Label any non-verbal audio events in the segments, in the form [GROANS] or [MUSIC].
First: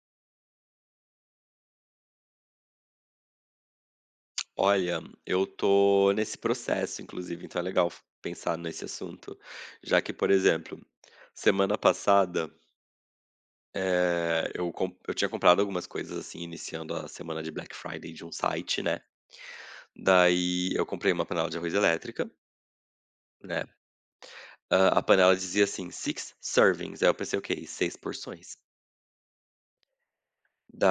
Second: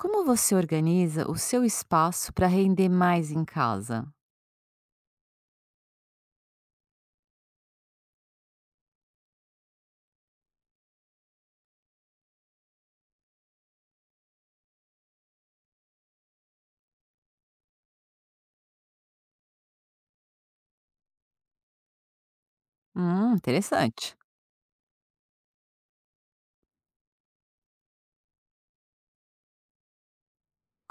Como você organiza o seu espaço para render mais em casa? Olha, eu estou nesse processo inclusive então é legal f pensar nesse assunto, já que, por exemplo, semana passada eh, eu com eu tinha comprado algumas coisas assim iniciando a semana de Black Friday de um site, né, daí eu comprei uma panela de arroz elétrica Hum, né, interessante. hã, a panela dizia assim: "Six servings", aí eu pensei o quê? Em 6 porções.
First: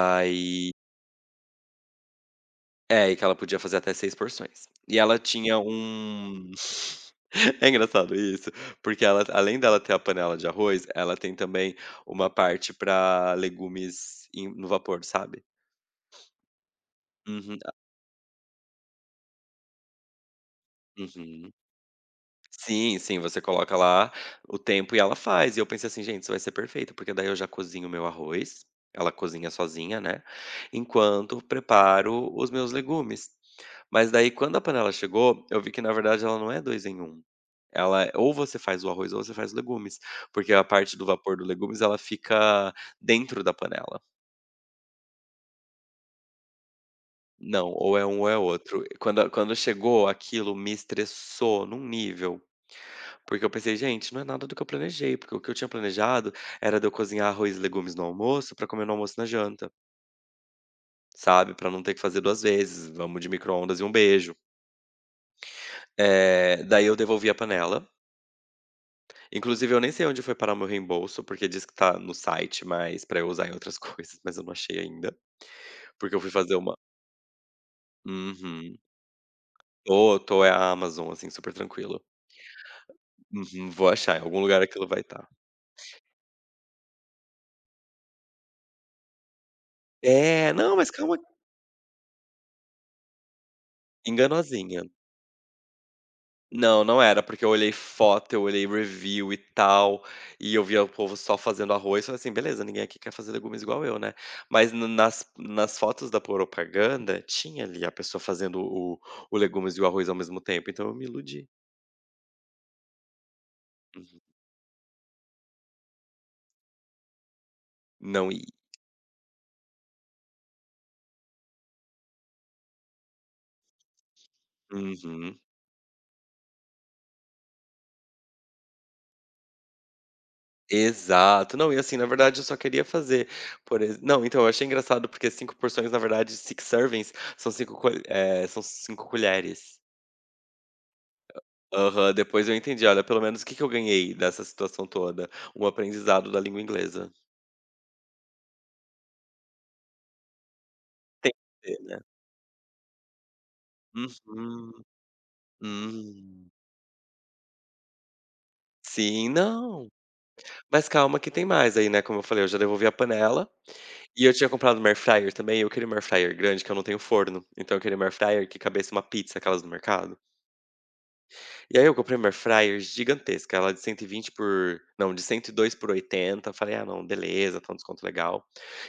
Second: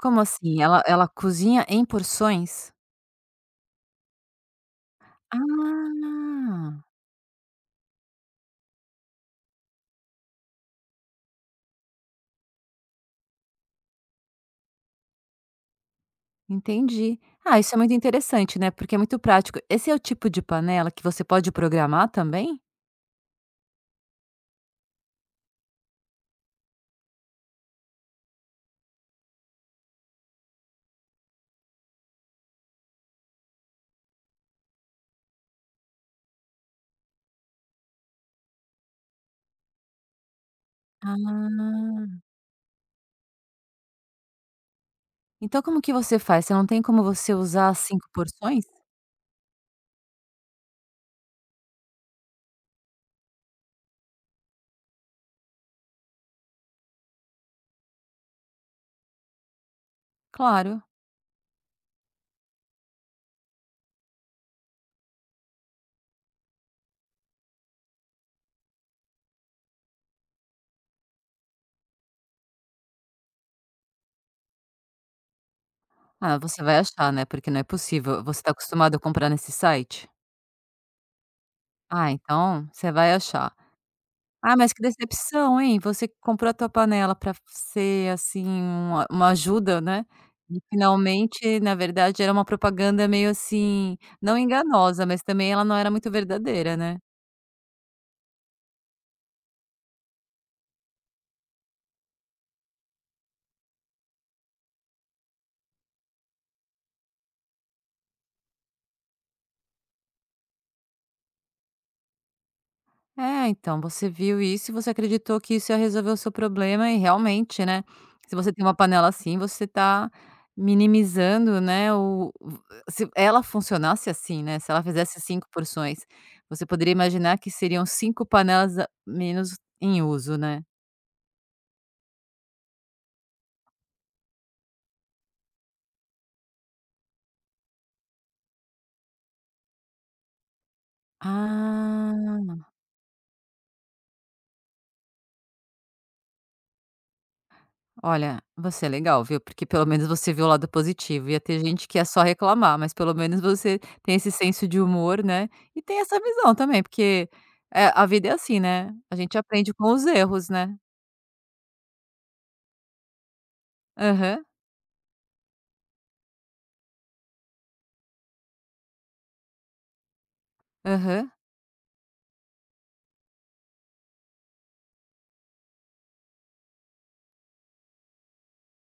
Como assim? Ela ela cozinha em porções? É e que ela podia fazer até 6 porções. E ela tinha um Ah. [CHUCKLES] é engraçado isso, porque ela t além dela ter a panela de arroz, ela tem também uma parte para legumes em no vapor, sabe. Entendi. Uhum. Ah, a isso é muito interessante, né, porque é muito prático. Esse é o tipo de panela que você pode Uhum. programar também? Sim, sim você coloca lá o tempo e ela faz e eu pensei assim: "Gente, isso vai ser perfeito, porque daí eu já cozinho o meu arroz, ela cozinha sozinha, né, enquanto preparo os meus legumes". Mas, daí, quando a panela chegou, eu vi que na verdade ela não é 2 em 1. Ela é ou você faz o arroz ou você faz legumes, porque a parte do vapor do legumes ela Ah. fica dentro da panela. Então como que você faz? Você não tem como você usar Não, as ou é 5 um ou é porções? outro. Quando a quando chegou, aquilo me estressou em um nível. Porque eu pensei: "Gente, não é nada do que eu planejei, porque o que eu tinha planejado era de eu cozinhar arroz e legumes no almoço pra comer no almoço e na janta." Claro. Sabe? Pra não ter que fazer 2 vezes, vamos de microondas e um beijo. Eh, daí eu devolvi a panela. Inclusive eu nem sei onde foi parar o meu reembolso, porque diz que tá no site, mas para eu usar em outras coisas, mas eu não achei ainda. Porque eu fui Ah, fazer você uma vai achar, né, porque não é possível. Você tá Uhum. acostumado a comprar nesse site? Oh tô é a Amazon, assim, super tranquilo. Ah, então, você vai achar. Uhum, vou achar. Em algum Ah, lugar mas que aquilo vai estar. decepção, hein? Você comprou a tua panela para ser, assim, uma uma ajuda, né. É, E não, mas calma finalmente, na verdade, era uma propaganda meio, assim, não Enganozinha. enganosa, mas também ela não era muito verdadeira, Não, né? não era. Porque eu olhei foto, eu olhei review e tal e eu via o povo só fazendo arroz, falei assim: "Beleza ninguém aqui quer fazer legumes igual eu, né." Mas na nas nas fotos da propaganda, tinha ali a pessoa fazendo o o legumes e o arroz ao mesmo tempo, então eu me iludi. É, então você Uhum. viu isso e você acreditou que isso ia resolver o seu problema. E realmente, né. Não Se e você tem uma panela assim você está minimizando, né, o v se ela funcionasse, assim, né, se ela fizesse Uhum. 5 porções, você poderia imaginar que seriam 5 panelas a menos em uso, né? Exato, não e, assim, na verdade eu só queria fazer, por ex não, então, eu achei engraçado porque 5 porções na verdade sic servers são 5 colhe eh, são 5 colheres. Hã, aham, depois eu Ah. entendi. Olha, pelo menos o que é que eu ganhei dessa situação toda? Um aprendizado da língua inglesa. Olha, você é legal, viu? Porque pelo menos você viu o lado positivo, Tem ia ter que ver, gente que né. ia só reclamar, mas pelo menos você tem esse senso Uhum, de humor, né. E tem essa hum. visão também porque, eh, a vida é assim, né, a Sim. gente aprende Não, com os erros, né? mas calma que tem mais aí, né. Como eu falei, eu já devolvi a panela. E eu Aham. tinha comprado uma Air fryer, também. Eu queria uma Air fryer grande, que eu não tenho forno, então, eu queria uma Air fryer que coubesse uma pizza, aquelas do mercado. Aham. E aí eu comprei uma Air fryer gigantesca, ela de 120 por não, de 102/80. Falei: "Ah não, beleza, está um desconto legal".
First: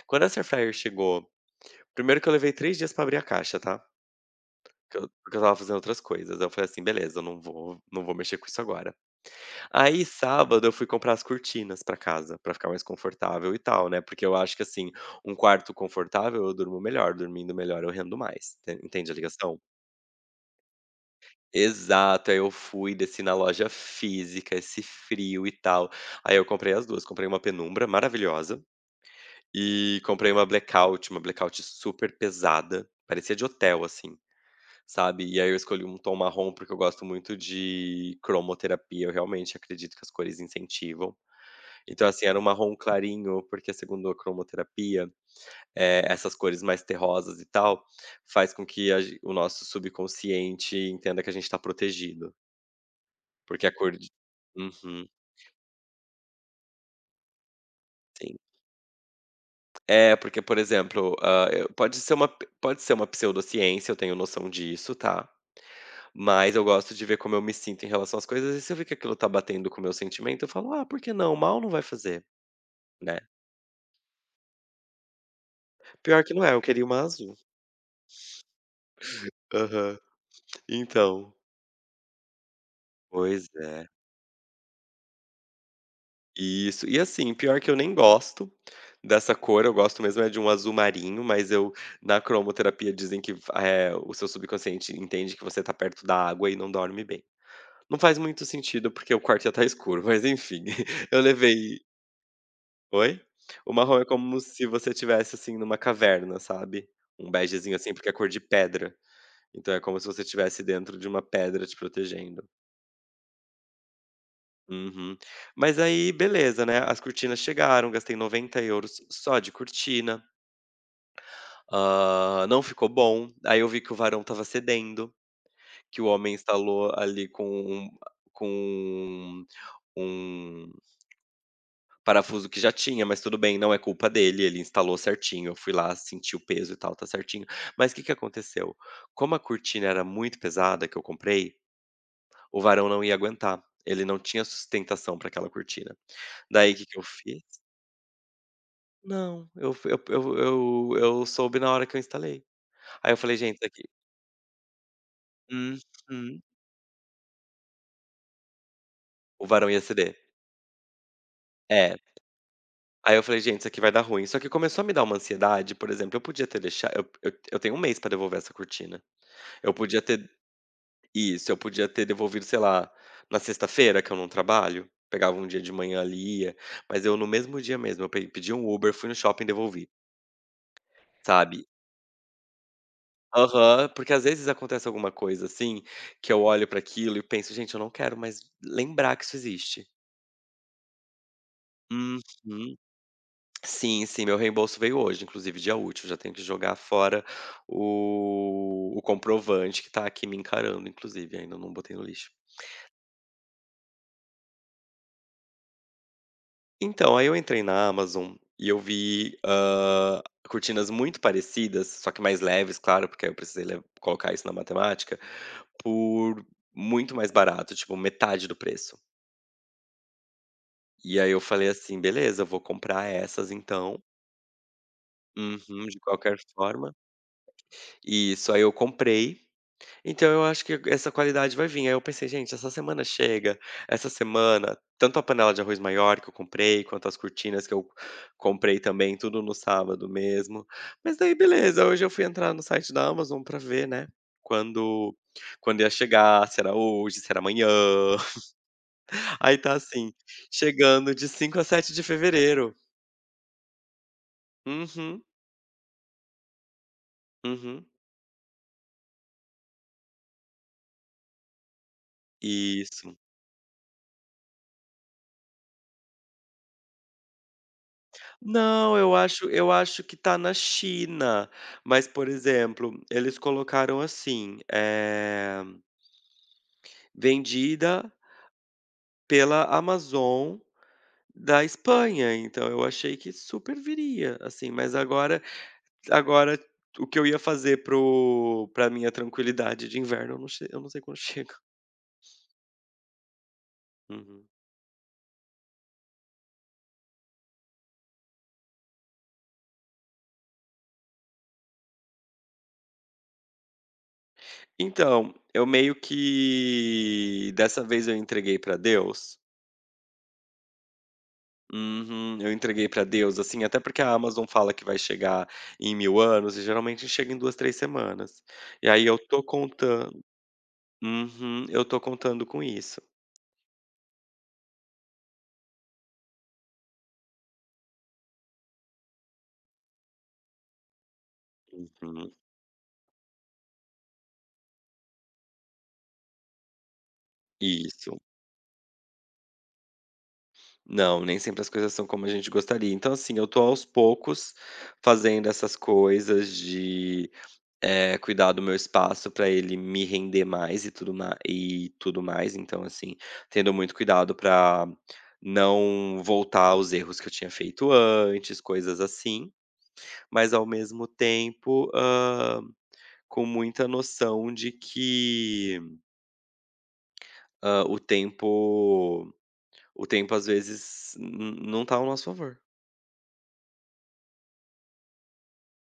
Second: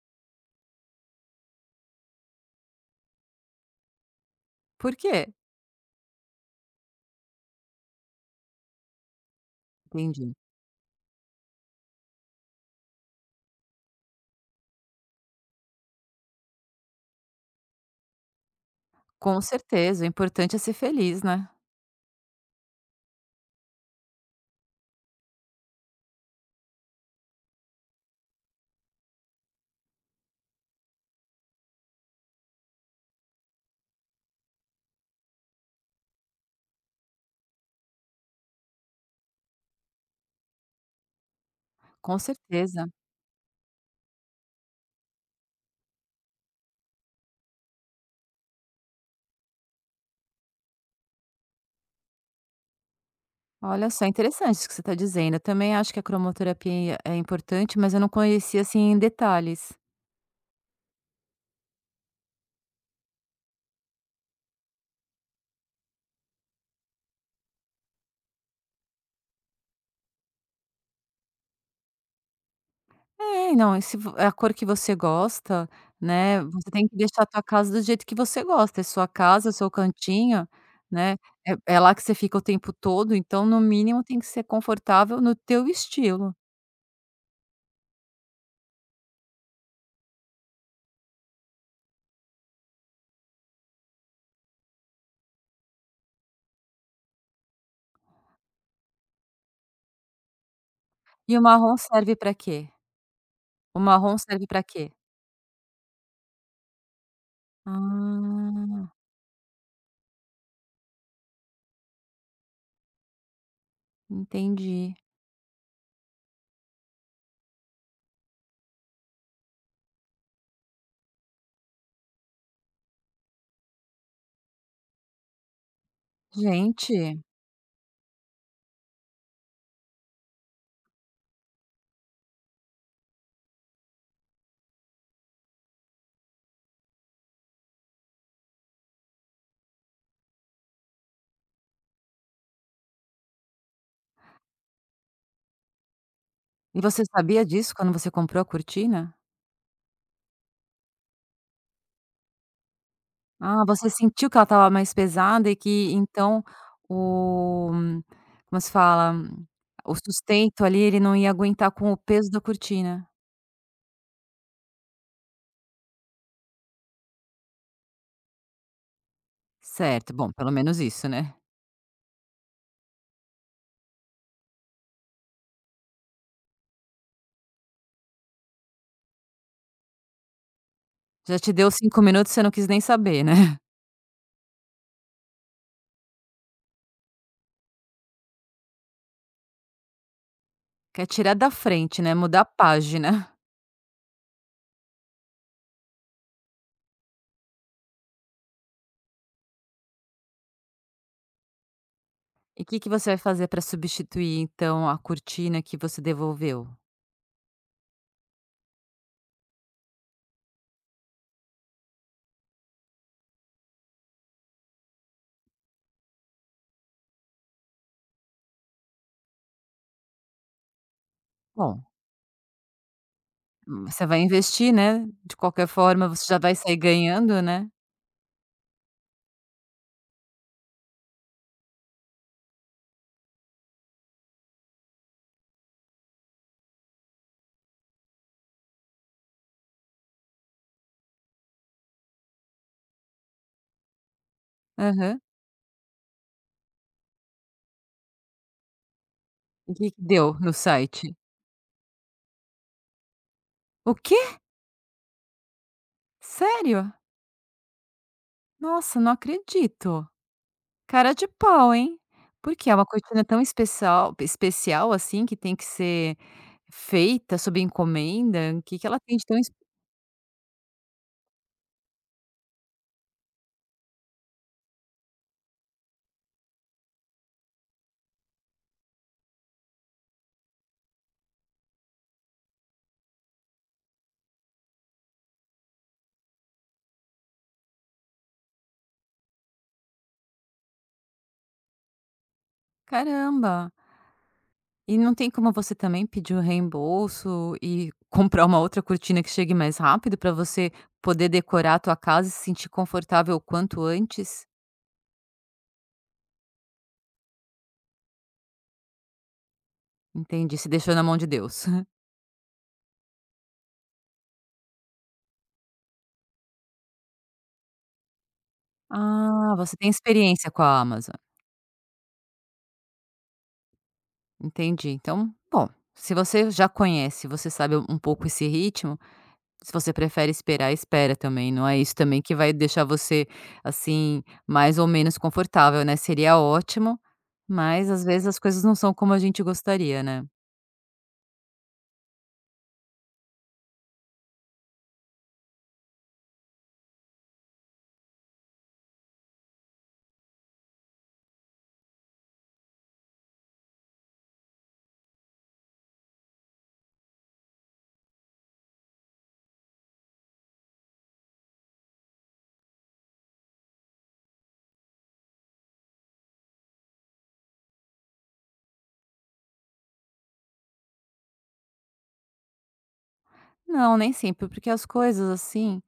Quando essa Air fryer chegou, 1º que eu levei 3 dias para abrir a caixa, tá? Por Porque eu quê? porque eu estava fazendo outras coisas, eu falei assim: "Beleza, eu não vou, não vou mexer com isso agora". Aí Entendi. sábado eu fui comprar as cortinas pra casa, para ficar mais confortável e tal, né? Porque eu acho que, assim, um quarto confortável eu durmo melhor, dormindo melhor eu rendo mais, enten entende a Com ligação? certeza, o importante é ser feliz, né? Exato, aí eu fui, desci na loja física, esse frio, e tal, aí eu comprei as 2, comprei uma penumbra maravilhosa, e comprei uma blackout, uma blackout, super pesada, parecia de hotel, assim, sabe. E aí eu escolhi um tom marrom porque eu gosto muito de cromoterapia, eu realmente acredito que as cores incentivam. Então Com assim, era um marrom certeza. clarinho porque, segundo a cromoterapia, eh, essas cores mais terrosas e tal, faz com que a gen o nosso subconsciente entenda que a gente tá protegido. Porque a Olha cor só, de interessante isso que você está uhum. dizendo, eu, também, acho que a cromoterapia é importante mas eu não Sim. conhecia, assim, em detalhes. É porque, por exemplo, hã, eh, pode ser um pode ser uma pseudociência, eu tenho noção disso, tá? Mas eu gosto de ver como eu me sinto em relação às coisas e, se eu ver que aquilo está batendo com o meu sentimento, eu falo: "Ah, por que não?". Mal não vai fazer, né? É não, se vo é a cor que você gosta, Pior que né, não é, eu você queria tem um que deixar a azul. tua casa do jeito que você gosta, é sua casa, é seu Aham, cantinho, né. então É é lá que você fica o tempo todo. então, Pois no é. mínimo tem que ser confortável no teu estilo. Isso, e assim, pior que eu nem gosto dessa cor, eu gosto mesmo é de um azul-marinho, mas eu na cromoterapia dizem que a eh, o seu subconsciente entende que você está perto da água e não dorme bem. Não faz muito sentido porque o quarto já está escuro, mas enfim, [CHUCKLES] eu E o marrom levei serve pra quê? Oi? O O marrom é marrom como serve pra se você quê? estivesse, assim, numa caverna sabe. Um begezinho, assim, porque é cor de Ah. pedra. Então é como se você estivesse dentro de uma pedra te protegendo. Entendi. Uhum. Mas aí beleza, né, as cortinas chegaram, gastei €90 só de cortina. Hã, não ficou bom, aí eu vi que o varão estava cedendo, que o homem instalou Gente. ali com um, ah, com um um parafuso que já tinha, mas tudo bem, não é culpa dele. Ele instalou certinho, eu fui lá senti o peso e tal, tá certinho. Mas que que aconteceu? Como a cortina era muito pesada que eu comprei, o varão não ia aguentar, ele não tinha sustentação para aquela cortina. Daí E que que eu você fiz? sabia disso quando você comprou a cortina? Não. Eu f eu p eu eu soube na hora que eu instalei. Aí, eu falei: "Gente, Ah, isso aqui" você sentiu que ela estava mais pesada e que Uhum. então o como se fala? O varão ia O ceder. sustento ali ele não ia aguentar com o É. peso da cortina? Aí, eu falei: "Gente, isso aqui vai dar ruim". Só que começou a me dar uma ansiedade, por exemplo, eu podia ter deixa eu eu eu tenho 1 mês pra devolver essa cortina. Eu podia Certo. ter Bom, pelo menos isso, né. Isso. Podia ter devolvido, sei lá, na sexta-feira que eu não trabalho, pegava um dia de manhã ali e ia. Mas eu, no mesmo dia mesmo, eu p pedi um Uber, fui no shopping e devolvi, Já te sabe. deu 5 minutos, você não quis nem saber, né. [CHUCKLES] Aham. Porque às vezes, acontece alguma coisa assim, que eu olho pra aquilo e penso: "Gente, eu não quero mais lembrar que isso existe". Quer tirar da frente, né, Uhum. mudar a página. [GROANS] Sim, sim. Meu reembolso veio hoje, inclusive, dia útil. Já tenho que jogar fora o o comprovante que tá aqui me encarando, inclusive ainda não botei no lixo. E que que você vai fazer para substituir, então, a cortina que você devolveu? Então, aí eu entrei na Amazon e eu vi, hã, cortinas muito parecidas, só que mais leves, claro, porque aí eu le precisei colocar isso na matemática, por muito mais barato, tipo, metade do preço. E aí eu falei Bom. assim: "Beleza, vou comprar essas, Hum, então." você vai investir, né. De qualquer Uhum. De forma você qualquer já vai sair forma. ganhando, né. Isso! Aí eu comprei. Então eu acho que essa qualidade vai vim. Aí eu pensei: "Gente, essa semana chega, essa semana, tanto a panela de arroz maior que eu comprei, quanto as cortinas que eu comprei, também, tudo no sábado mesmo." Mas daí beleza, hoje eu fui entrar no site da Amazon pra ver, né, quando Aham. quando ia chegar, se era hoje, se era amanhã. [CHUCKLES] Aí, O tá que que assim: deu, no "Chegando site? de 5 a 7 de fevereiro." O quê? Uhum. Sério? Uhum. Nossa, não acredito. Cara de pau, hein. Por quê, é uma Isso. cortina tão especial, pe especial assim que tem que ser feita sob encomenda, que que Não, ela eu tem de tão acho espe eu acho que tá na China, mas, por exemplo, eles colocaram assim, eh, vendida pela Amazon da Espanha, então eu achei que super viria, assim, mas agora agora t o que eu ia fazer para o pra minha tranquilidade de inverno eu não ch eu não sei quando chega. Caramba. Uhum. E não tem como você também pedir o reembolso e comprar uma outra cortina que chegue mais rápido pra você poder decorar a tua casa e se sentir confortável o quanto antes? Então, eu meio que, dessa vez, eu entreguei pra Deus. Entendi, você deixou na mão de Deus. [CHUCKLES] Uhum. Eu entreguei pra Deus, assim, até porque a Amazon fala que vai chegar em mil anos e geralmente chega em 2, 3 semanas. E aí eu tô Ah, você tem contando experiência com a Amazon. Uhum. Eu estou contando com isso. Entendi, então, bom, se você já conhece e você sabe um pouco esse ritmo, se você prefere esperar, espera também, não é isso também Uhum. que vai deixar você, assim, mais ou menos confortável, né, seria ótimo, mas, às Isso. vezes, as coisas não são como a gente gostaria, né. Não, nem sempre as coisas são como a gente gostaria, então, assim, eu tô aos poucos fazendo essas coisas de eh, cuidar do meu espaço para ele me render mais e tudo ma e tudo mais então assim, tendo muito cuidado para não voltar aos erros que eu tinha feito antes, coisas assim. Mas ao mesmo tempo, hã, com muita noção de que hã, o tempo o tempo às vezes, não não tá ao nosso favor. Não, nem sempre, porque as coisas assim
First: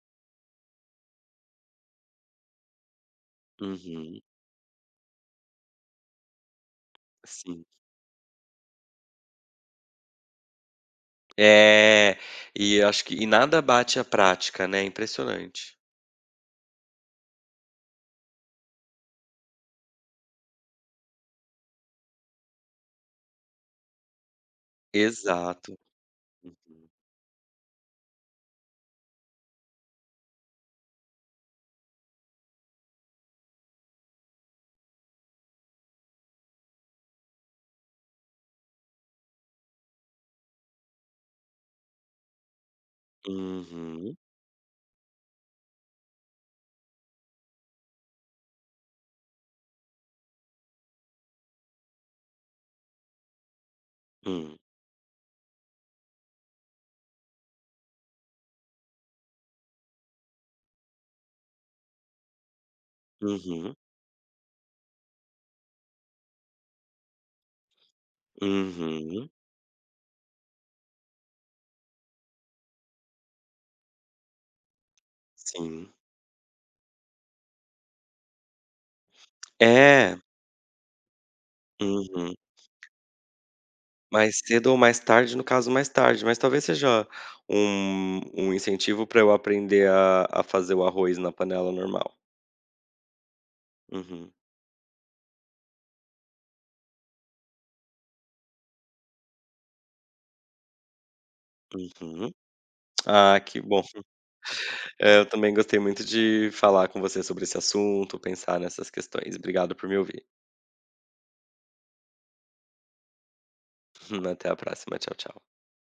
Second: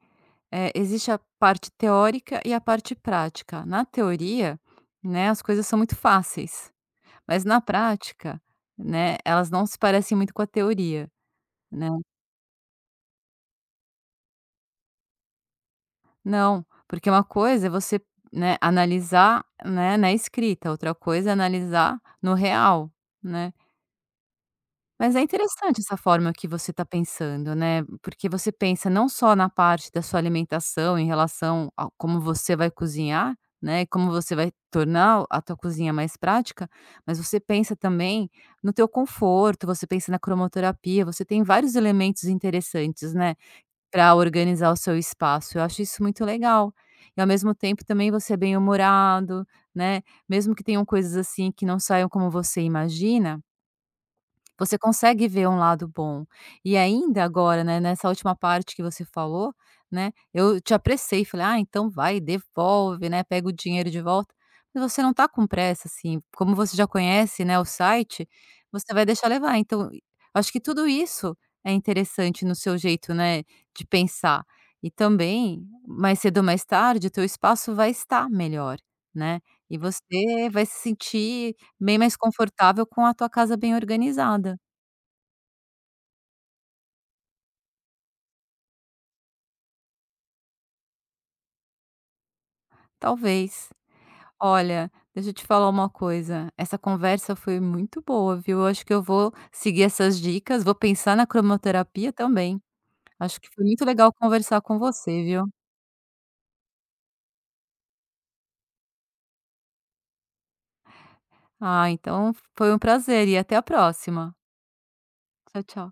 eh, existe a parte teórica e a parte prática, na Uhum. teoria, né, as coisas são muito fáceis, mas na sim prática, né, elas não se parecem muito com a teoria, não. É, e acho que e nada bate a prática, né, impressionante. Não, porque uma coisa é você, né, analisar né na escrita, outra coisa é analisar no real, né? Mas é Exato. interessante essa forma que você tá Uhum. pensando, né, porque você pensa não só na parte da sua alimentação em relação a como você vai cozinhar, né, e como você vai tornar o a tua cozinha mais prática, mas você pensa também no teu conforto, você pensa na cromoterapia, você tem vários elementos interessantes, né, para Uhum. organizar o seu espaço, eu acho isso muito legal. E ao mesmo tempo também você é bem-humorado, né, mesmo que tenham coisas assim que não saiam como você imagina Hum. você consegue ver um lado bom. E ainda agora, né, nessa última parte que você falou, né, eu te apressei, falei: “Ah então vai devolve, né, pega o Uhum. dinheiro de volta,” mas você não tá com pressa assim, como você já conhece, né, o site, você vai deixar Uhum. levar, então eu acho que tudo isso é interessante no seu jeito, né, de pensar. E também, Sim. mais cedo ou mais tarde o teu espaço vai estar melhor, né, e É. você vai se sentir bem mais Uhum confortável com a tua casa bem Mais organizada. cedo ou mais tarde, no caso mais tarde mas talvez seja um um incentivo para eu aprender a a fazer o arroz na panela normal. Talvez. uhum. olha, deixa eu te falar uma coisa, essa conversa foi muito boa viu, eu acho que eu vou seguir essas dicas, vou pensar na cromoterapia Uhum. também. Ah, acho que que foi bom muito fi legal conversar com é, você, eu viu. também gostei muito de falar com você sobre esse assunto, pensar nessas questões, obrigado por me ouvir. Ah, então foi um prazer e até a Hum, próxima. até a próxima tchau, tchau. tchau, tchau